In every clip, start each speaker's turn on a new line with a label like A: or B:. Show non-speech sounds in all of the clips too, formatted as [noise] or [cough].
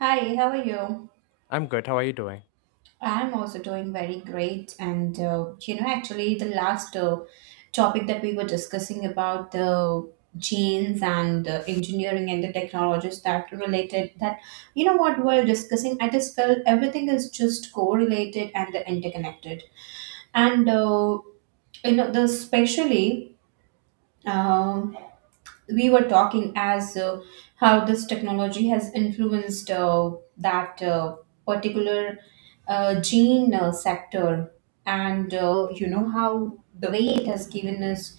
A: Hi, how are you?
B: I'm good. How are you doing?
A: I'm also doing very great. You know, the last topic that we were discussing about the genes and engineering and the technologies that related that, you know, what we're discussing, I just felt everything is just correlated and interconnected. And, uh, you know, the especially. um we were talking as how this technology has influenced that particular gene sector and you know how the way it has given us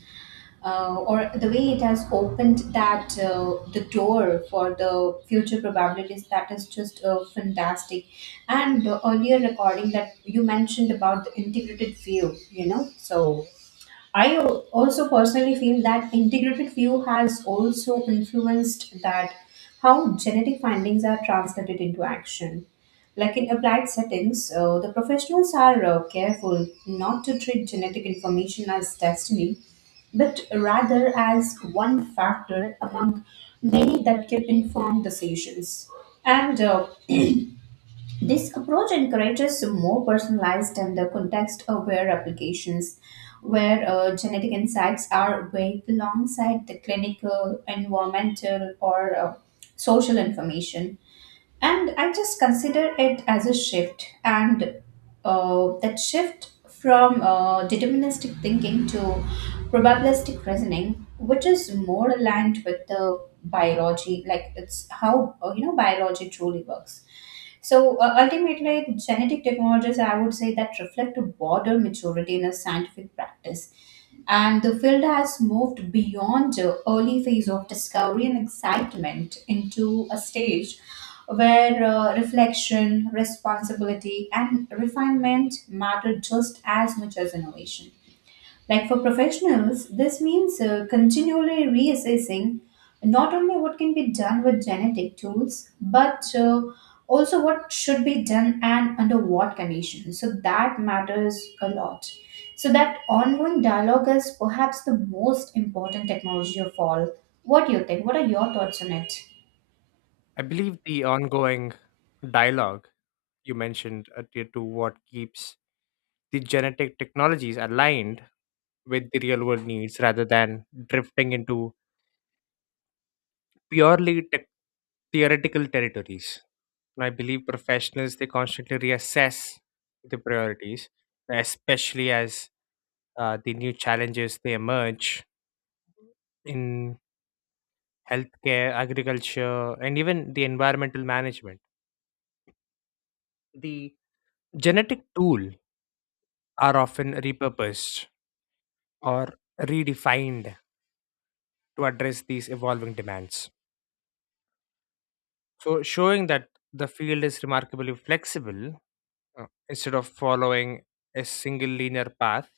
A: or the way it has opened that the door for the future probabilities that is just fantastic. And the earlier recording that you mentioned about the integrated view, you know, so I also personally feel that integrated view has also influenced that how genetic findings are translated into action. Like in applied settings, the professionals are careful not to treat genetic information as destiny, but rather as one factor among many that can inform decisions. And this approach encourages more personalized and context aware applications where genetic insights are weighed alongside the clinical, environmental, or social information. And I just consider it as a shift, and that shift from deterministic thinking to probabilistic reasoning, which is more aligned with the biology, like it's how you know biology truly works. So ultimately, genetic technologies, I would say, that reflect a broader maturity in a scientific practice. And the field has moved beyond the early phase of discovery and excitement into a stage where reflection, responsibility, and refinement matter just as much as innovation. Like for professionals, this means continually reassessing not only what can be done with genetic tools, but also what should be done and under what conditions. So that matters a lot. So that ongoing dialogue is perhaps the most important technology of all. What do you think? What are your thoughts on it?
B: I believe the ongoing dialogue you mentioned adhered to what keeps the genetic technologies aligned with the real world needs rather than drifting into purely tech theoretical territories. And I believe professionals they constantly reassess the priorities, especially as the new challenges they emerge in healthcare, agriculture, and even the environmental management. The genetic tools are often repurposed or redefined to address these evolving demands. So, showing that the field is remarkably flexible, instead of following a single linear path,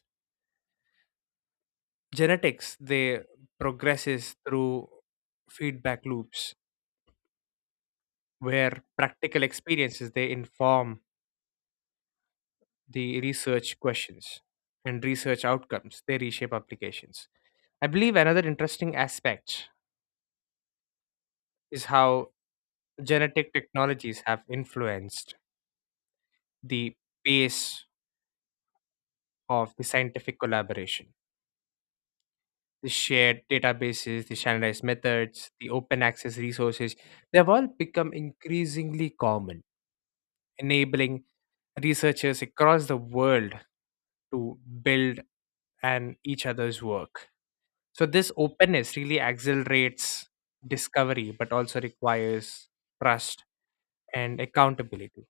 B: genetics they progresses through feedback loops where practical experiences they inform the research questions and research outcomes they reshape applications. I believe another interesting aspect is how genetic technologies have influenced the pace of the scientific collaboration. The shared databases, the standardized methods, the open access resources, they have all become increasingly common, enabling researchers across the world to build on each other's work. So, this openness really accelerates discovery, but also requires trust and accountability,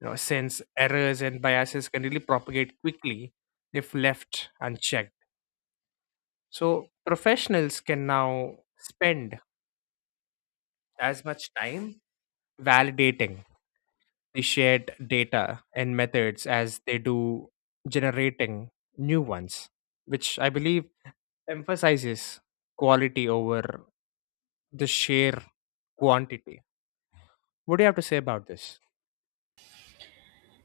B: since errors and biases can really propagate quickly if left unchecked. So, professionals can now spend as much time validating the shared data and methods as they do generating new ones, which I believe emphasizes quality over the sheer quantity. What do you have to say about this?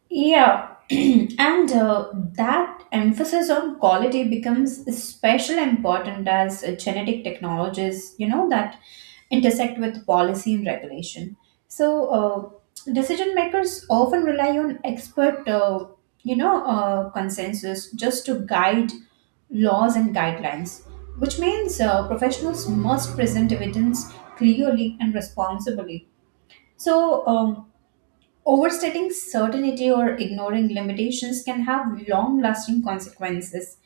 A: Yeah, [clears throat] and that emphasis on quality becomes especially important as genetic technologies, you know, that intersect with policy and regulation. So, decision makers often rely on expert consensus just to guide laws and guidelines, which means professionals must present evidence clearly and responsibly. So, overstating certainty or ignoring limitations can have long lasting consequences,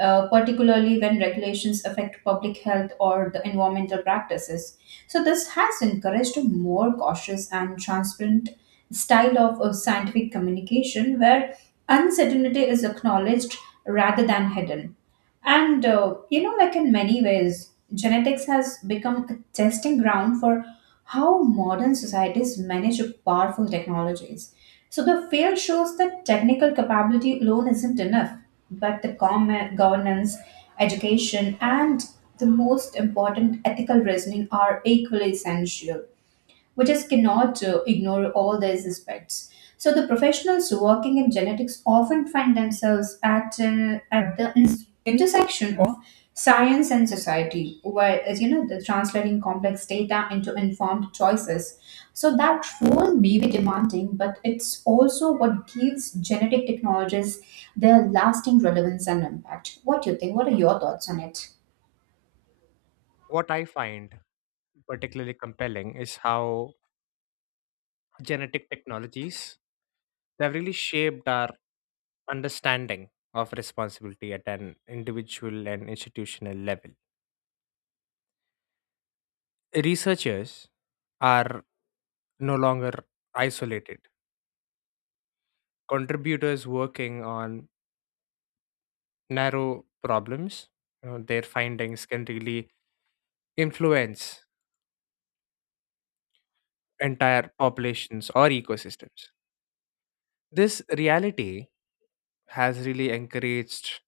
A: particularly when regulations affect public health or the environmental practices. So, this has encouraged a more cautious and transparent style of scientific communication where uncertainty is acknowledged rather than hidden. And you know, like in many ways, genetics has become a testing ground for how modern societies manage powerful technologies. So the field shows that technical capability alone isn't enough, but the governance, education, and the most important ethical reasoning are equally essential. We just cannot ignore all these aspects. So the professionals working in genetics often find themselves at the intersection of science and society, where as you know, the translating complex data into informed choices. So that role may be demanding, but it's also what gives genetic technologies their lasting relevance and impact. What do you think? What are your thoughts on it?
B: What I find particularly compelling is how genetic technologies, they've really shaped our understanding of responsibility at an individual and institutional level. Researchers are no longer isolated contributors working on narrow problems. Their findings can really influence entire populations or ecosystems. This reality has really encouraged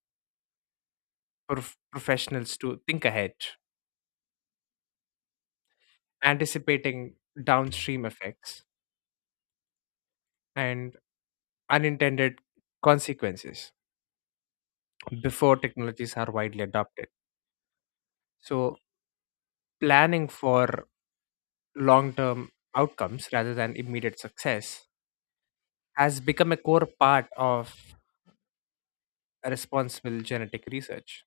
B: professionals to think ahead, anticipating downstream effects and unintended consequences before technologies are widely adopted. So, planning for long term outcomes rather than immediate success has become a core part of responsible genetic research.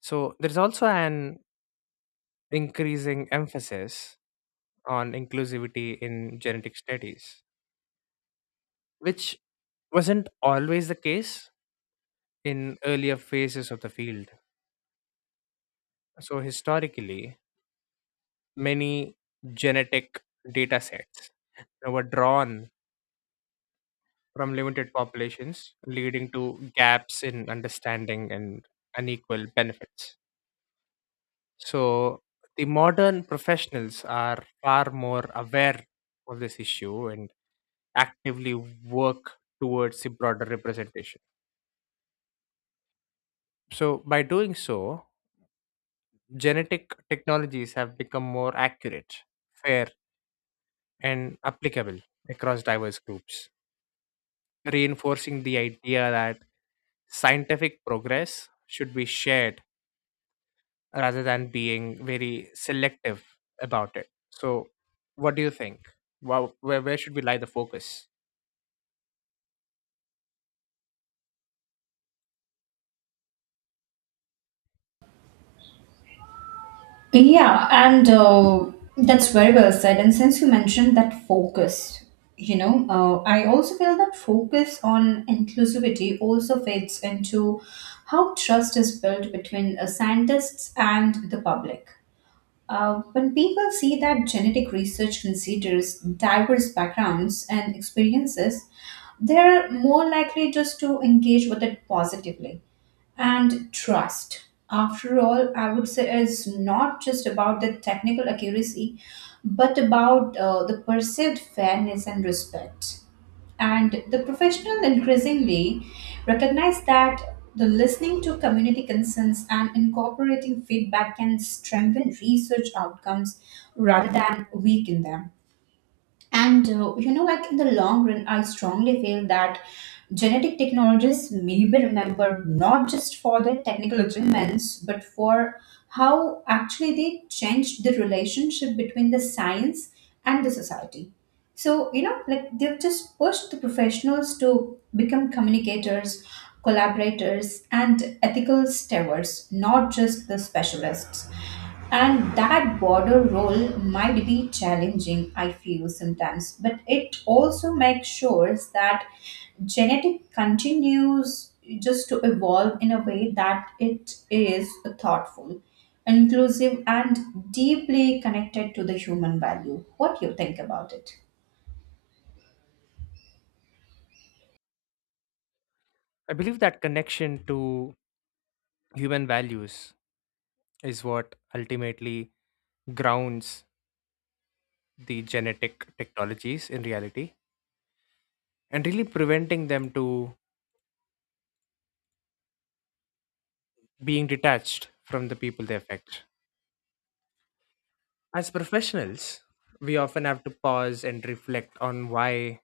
B: So, there's also an increasing emphasis on inclusivity in genetic studies, which wasn't always the case in earlier phases of the field. So, historically, many genetic data sets that were drawn from limited populations, leading to gaps in understanding and unequal benefits. So, the modern professionals are far more aware of this issue and actively work towards the broader representation. So, by doing so, genetic technologies have become more accurate, fair, and applicable across diverse groups, reinforcing the idea that scientific progress should be shared rather than being very selective about it. So, what do you think? Wow, where should we lie the focus?
A: Yeah, and that's very well said. And since you mentioned that focus, you know, I also feel that focus on inclusivity also fits into how trust is built between scientists and the public. When people see that genetic research considers diverse backgrounds and experiences, they're more likely just to engage with it positively, and trust, after all, I would say, is not just about the technical accuracy but about the perceived fairness and respect. And the professional increasingly recognize that the listening to community concerns and incorporating feedback can strengthen research outcomes rather than weaken them. And you know, like in the long run, I strongly feel that genetic technologies may be remembered not just for their technical achievements, but for how actually they changed the relationship between the science and the society. So, you know, like they've just pushed the professionals to become communicators, collaborators, and ethical stewards, not just the specialists. And that border role might be challenging, I feel sometimes, but it also makes sure that genetic continues just to evolve in a way that it is thoughtful, inclusive, and deeply connected to the human value. What do you think about it?
B: I believe that connection to human values is what ultimately grounds the genetic technologies in reality and really preventing them to being detached from the people they affect. As professionals, we often have to pause and reflect on why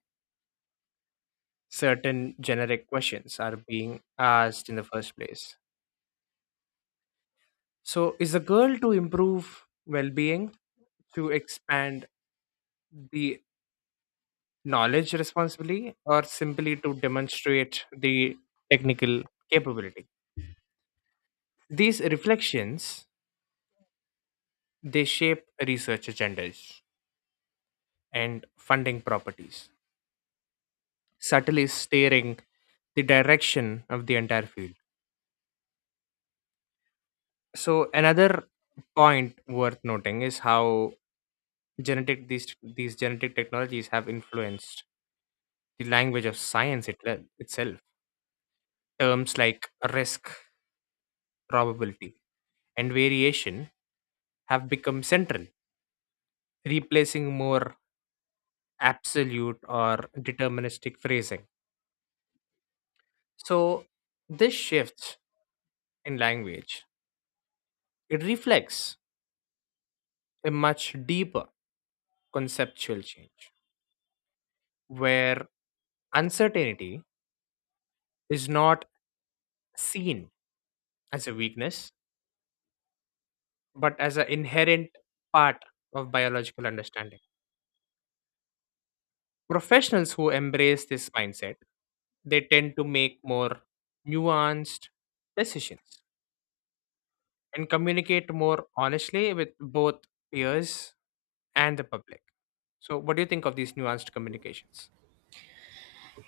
B: certain generic questions are being asked in the first place. So, is a goal to improve well being, to expand the knowledge responsibly, or simply to demonstrate the technical capability? These reflections they shape research agendas and funding properties, subtly steering the direction of the entire field. So, another point worth noting is how Genetic these genetic technologies have influenced the language of science itself. Terms like risk, probability, and variation have become central, replacing more absolute or deterministic phrasing. So this shift in language it reflects a much deeper conceptual change where uncertainty is not seen as a weakness but as an inherent part of biological understanding. Professionals who embrace this mindset, they tend to make more nuanced decisions and communicate more honestly with both peers and the public. So, what do you think of these nuanced communications?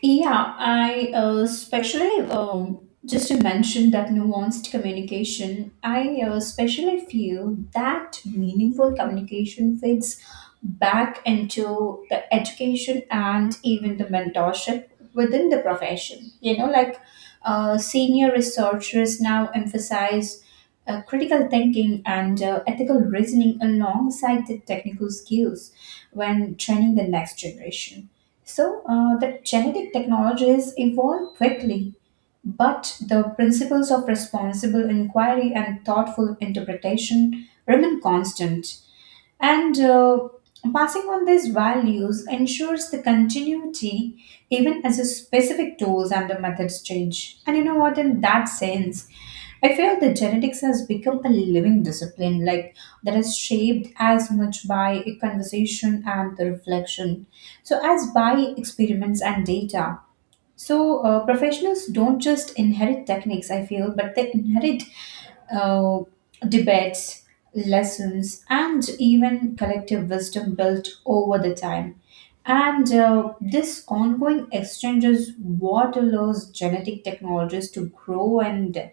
A: Yeah, I especially, just to mention that nuanced communication, I especially feel that meaningful communication fits back into the education and even the mentorship within the profession. You know, like senior researchers now emphasize critical thinking and ethical reasoning alongside the technical skills when training the next generation. So, the genetic technologies evolve quickly, but the principles of responsible inquiry and thoughtful interpretation remain constant. And passing on these values ensures the continuity even as the specific tools and the methods change. And you know what, in that sense, I feel the genetics has become a living discipline, like that is shaped as much by a conversation and the reflection, so as by experiments and data. So professionals don't just inherit techniques, I feel, but they inherit uh, debates, lessons, and even collective wisdom built over the time. And this ongoing exchange is what allows genetic technologies to grow and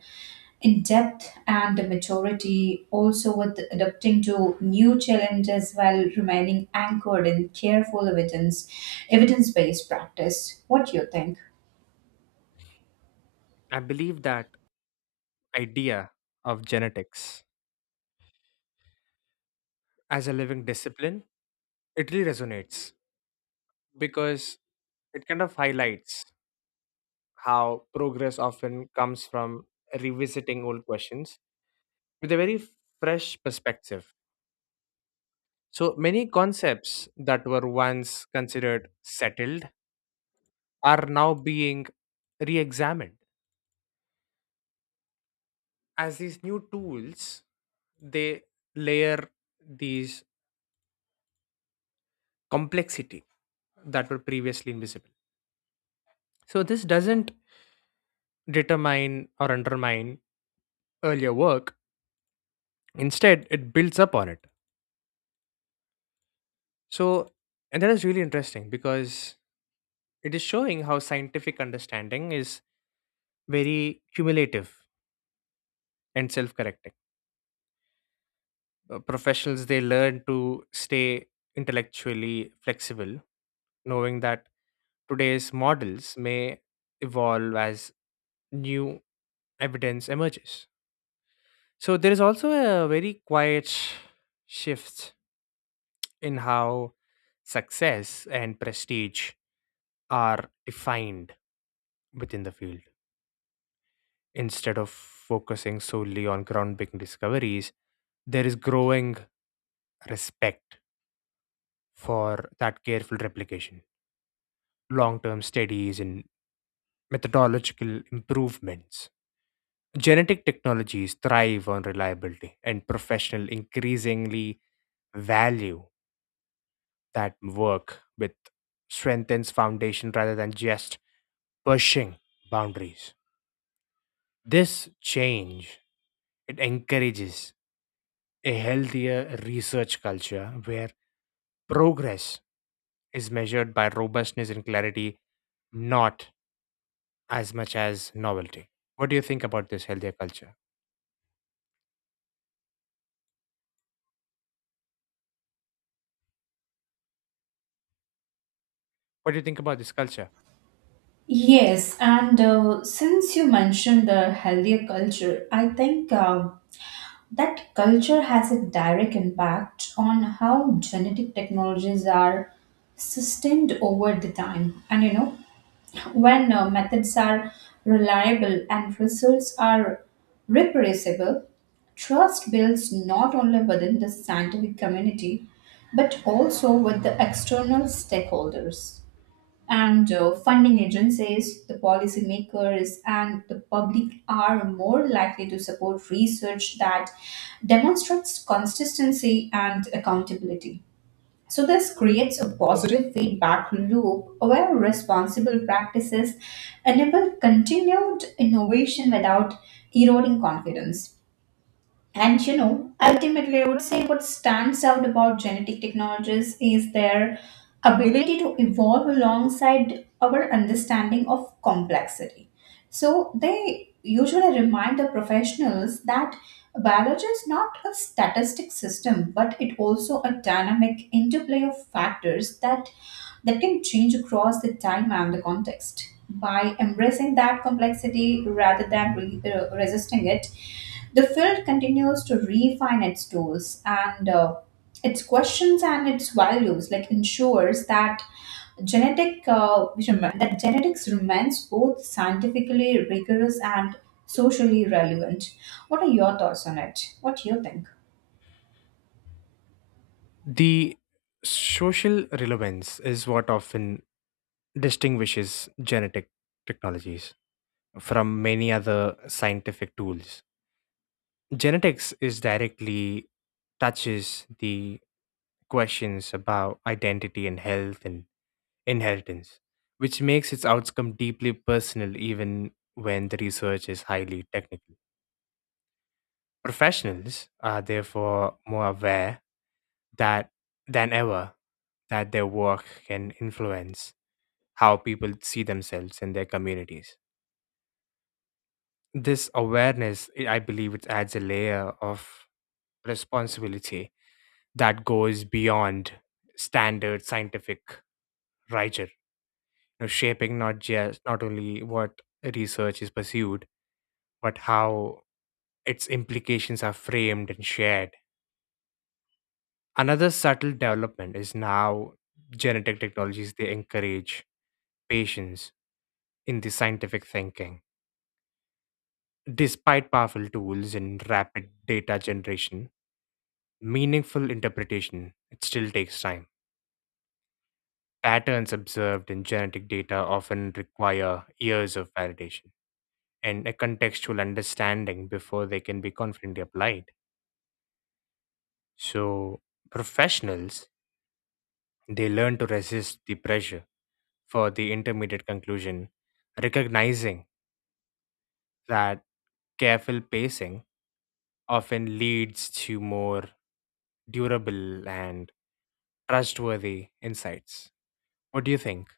A: in depth and maturity, also with adapting to new challenges while remaining anchored in careful evidence-based practice. What do you think?
B: I believe that idea of genetics as a living discipline it really resonates because it kind of highlights how progress often comes from revisiting old questions with a very fresh perspective. So many concepts that were once considered settled are now being re-examined as these new tools they layer these complexity that were previously invisible. So this doesn't determine or undermine earlier work. Instead, it builds up on it. So, and that is really interesting because it is showing how scientific understanding is very cumulative and self correcting. Professionals they learn to stay intellectually flexible, knowing that today's models may evolve as new evidence emerges. So, there is also a very quiet shift in how success and prestige are defined within the field. Instead of focusing solely on groundbreaking discoveries, there is growing respect for that careful replication, long term studies, and methodological improvements. Genetic technologies thrive on reliability, and professionals increasingly value that work with strengthens foundation rather than just pushing boundaries. This change it encourages a healthier research culture where progress is measured by robustness and clarity, not as much as novelty. What do you think about this healthier culture? What do you think about this culture?
A: Yes, and since you mentioned the healthier culture, I think that culture has a direct impact on how genetic technologies are sustained over the time. And you know, when methods are reliable and results are reproducible, trust builds not only within the scientific community but also with the external stakeholders, and funding agencies, the policymakers, and the public are more likely to support research that demonstrates consistency and accountability. So, this creates a positive feedback loop where responsible practices enable continued innovation without eroding confidence. And you know, ultimately, I would say what stands out about genetic technologies is their ability to evolve alongside our understanding of complexity. So, they usually remind the professionals that biology is not a statistic system, but it also a dynamic interplay of factors that can change across the time and the context. By embracing that complexity rather than resisting it, the field continues to refine its tools and its questions and its values, like ensures that genetics remains both scientifically rigorous and socially relevant. What are your thoughts on it? What do you think?
B: The social relevance is what often distinguishes genetic technologies from many other scientific tools. Genetics is directly touches the questions about identity and health and inheritance, which makes its outcome deeply personal even when the research is highly technical. Professionals are therefore more aware that than ever that their work can influence how people see themselves in their communities. This awareness, I believe, it adds a layer of responsibility that goes beyond standard scientific rigor, you know, shaping not just not only what research is pursued but how its implications are framed and shared. Another subtle development is now genetic technologies they encourage patience in the scientific thinking. Despite powerful tools and rapid data generation, meaningful interpretation it still takes time. Patterns observed in genetic data often require years of validation and a contextual understanding before they can be confidently applied. So professionals they learn to resist the pressure for the intermediate conclusion, recognizing that careful pacing often leads to more durable and trustworthy insights. What do you think?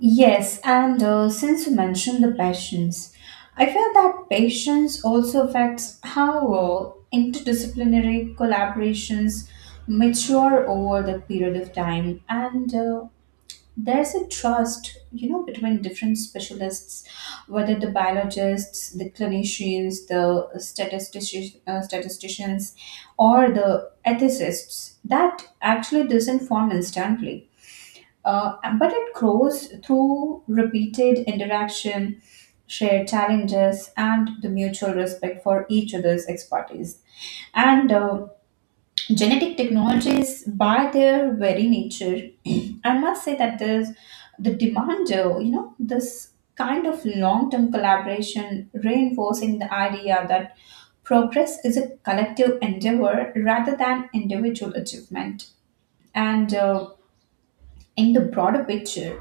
A: Yes, and since you mentioned the patience, I feel that patience also affects how interdisciplinary collaborations mature over the period of time. And there's a trust, you know, between different specialists, whether the biologists, the clinicians, the statisticians or the ethicists, that actually doesn't form instantly but it grows through repeated interaction, shared challenges, and the mutual respect for each other's expertise. And genetic technologies, by their very nature, [clears throat] I must say that there's the demand, you know, this kind of long term collaboration reinforcing the idea that progress is a collective endeavor rather than individual achievement. And in the broader picture,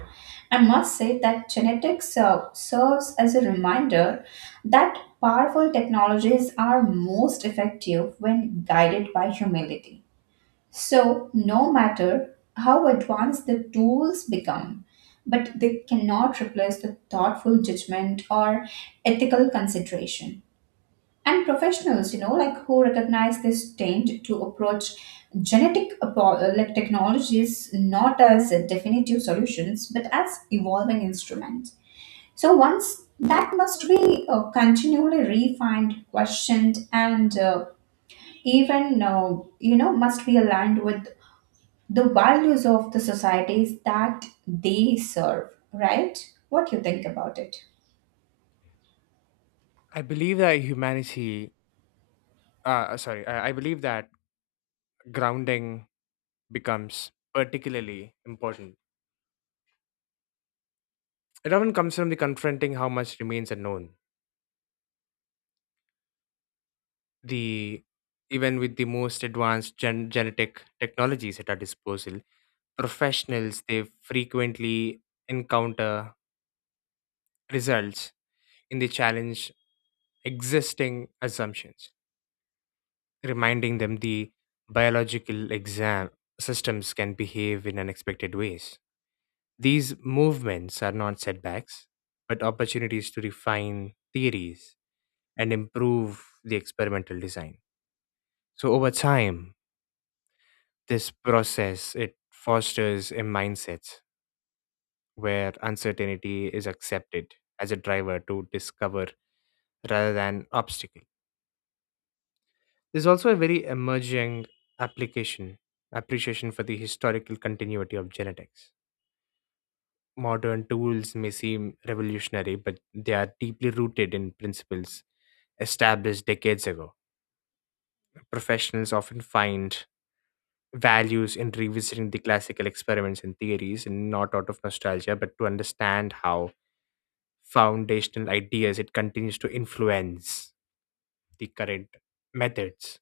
A: I must say that genetics serves as a reminder that powerful technologies are most effective when guided by humility. So, no matter how advanced the tools become, but they cannot replace the thoughtful judgment or ethical consideration. And professionals, you know, like who recognize this trend to approach like technologies not as definitive solutions but as evolving instruments. So once that must be continually refined, questioned, and even you know must be aligned with the values of the societies that they serve. Right? What do you think about it?
B: I believe that humanity, I believe that grounding becomes particularly important. It often comes from the confronting how much remains unknown. The even with the most advanced genetic technologies at our disposal, professionals they frequently encounter results in the challenge existing assumptions, reminding them the biological exam systems can behave in unexpected ways. These movements are not setbacks but opportunities to refine theories and improve the experimental design. So over time this process it fosters a mindset where uncertainty is accepted as a driver to discover rather than obstacle. There's also a very emerging application appreciation for the historical continuity of genetics. Modern tools may seem revolutionary, but they are deeply rooted in principles established decades ago. Professionals often find values in revisiting the classical experiments and theories, and not out of nostalgia, but to understand how foundational ideas it continues to influence the current methods.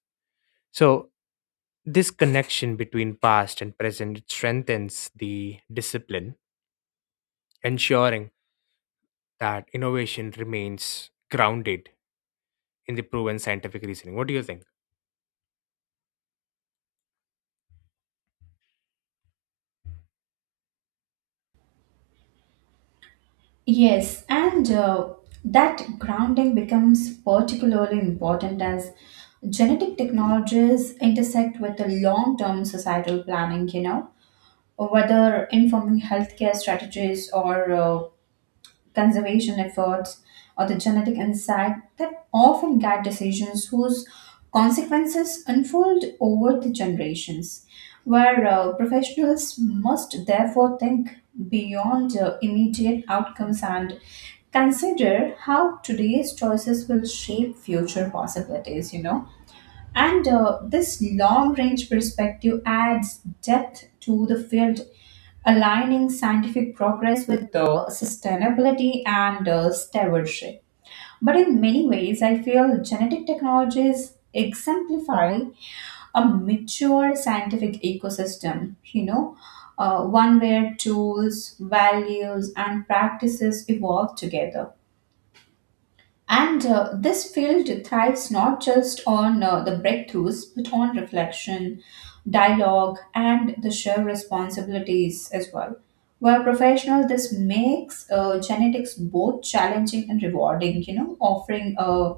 B: So this connection between past and present strengthens the discipline, ensuring that innovation remains grounded in the proven scientific reasoning. What do you think?
A: Yes, and that grounding becomes particularly important as genetic technologies intersect with the long term societal planning, you know, whether informing healthcare strategies or conservation efforts, or the genetic insight that often guide decisions whose consequences unfold over the generations, where professionals must therefore think beyond immediate outcomes and consider how today's choices will shape future possibilities, you know. And this long range perspective adds depth to the field, aligning scientific progress with sustainability and stewardship. But in many ways, I feel genetic technologies exemplify a mature scientific ecosystem, you know, one where tools, values, and practices evolve together. And this field thrives not just on the breakthroughs, but on reflection, dialogue, and the shared responsibilities as well. While professional, this makes genetics both challenging and rewarding, you know, offering a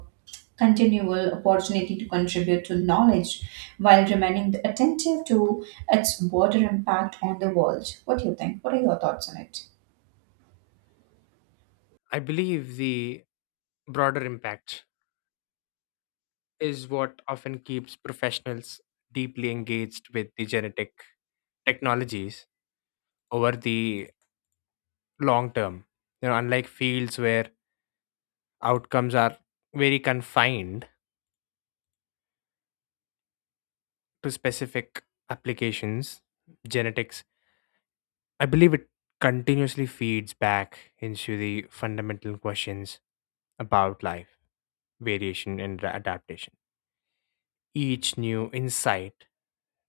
A: continual opportunity to contribute to knowledge while remaining attentive to its broader impact on the world. What do you think? What are your thoughts on it?
B: I believe the broader impact is what often keeps professionals deeply engaged with the genetic technologies over the long term. You know, unlike fields where outcomes are very confined to specific applications, genetics I believe it continuously feeds back into the fundamental questions about life, variation, and adaptation. Each new insight,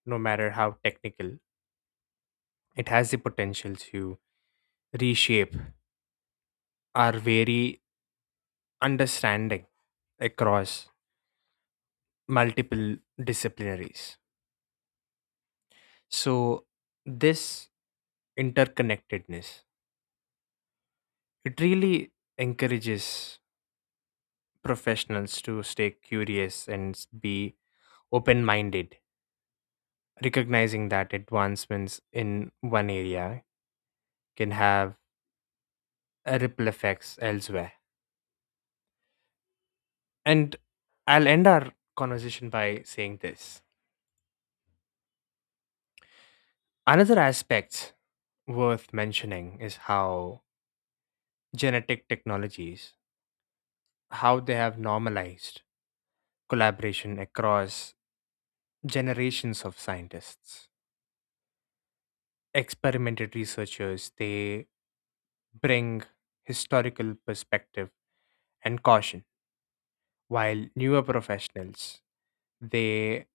B: no matter how technical, it has the potential to reshape our very understanding across multiple disciplinaries. So, this interconnectedness, it really encourages professionals to stay curious and be open minded, recognizing that advancements in one area can have a ripple effects elsewhere. And I'll end our conversation by saying this. Another aspect worth mentioning is how genetic technologies, how they have normalized collaboration across generations of scientists. Experimental researchers, they bring historical perspective and caution, while newer professionals, they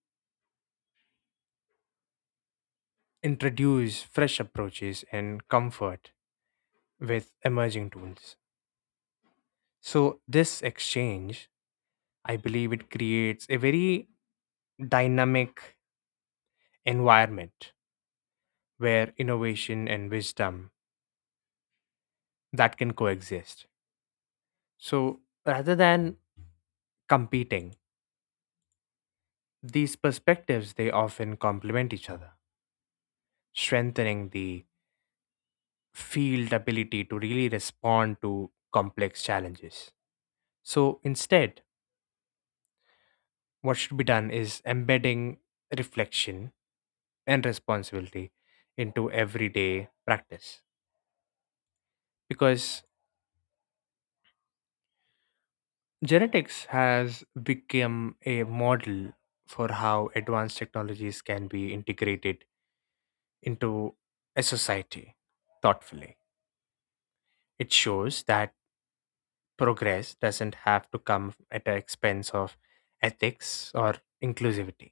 B: introduce fresh approaches and comfort with emerging tools. So, this exchange, I believe it creates a very dynamic environment where innovation and wisdom that can coexist. So, rather than competing, these perspectives they often complement each other, strengthening the field ability to really respond to complex challenges. So, instead, what should be done is embedding reflection and responsibility into everyday practice, because genetics has become a model for how advanced technologies can be integrated into a society thoughtfully. It shows that progress doesn't have to come at the expense of ethics or inclusivity.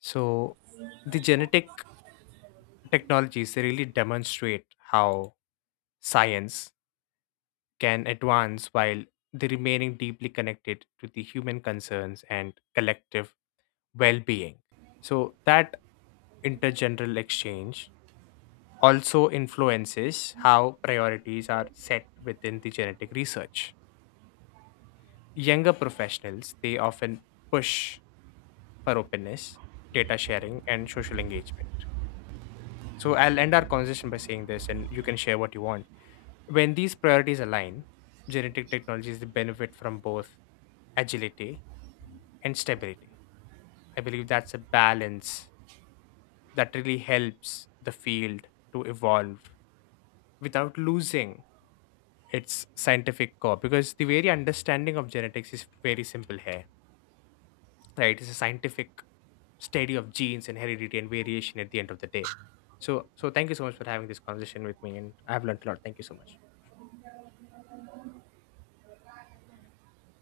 B: So the genetic technologies they really demonstrate how science can advance while they remaining deeply connected to the human concerns and collective well-being. So that intergenerational exchange also influences how priorities are set within the genetic research. Younger professionals they often push for openness, data sharing and social engagement. So I'll end our conversation by saying this, and you can share what you want. When these priorities align, genetic technologies they benefit from both agility and stability. I believe that's a balance that really helps the field to evolve without losing its scientific core, because the very understanding of genetics is very simple here, right? It's a scientific study of genes and heredity and variation at the end of the day. So, so thank you so much for having this conversation with me, and I've learned a lot. Thank you so much.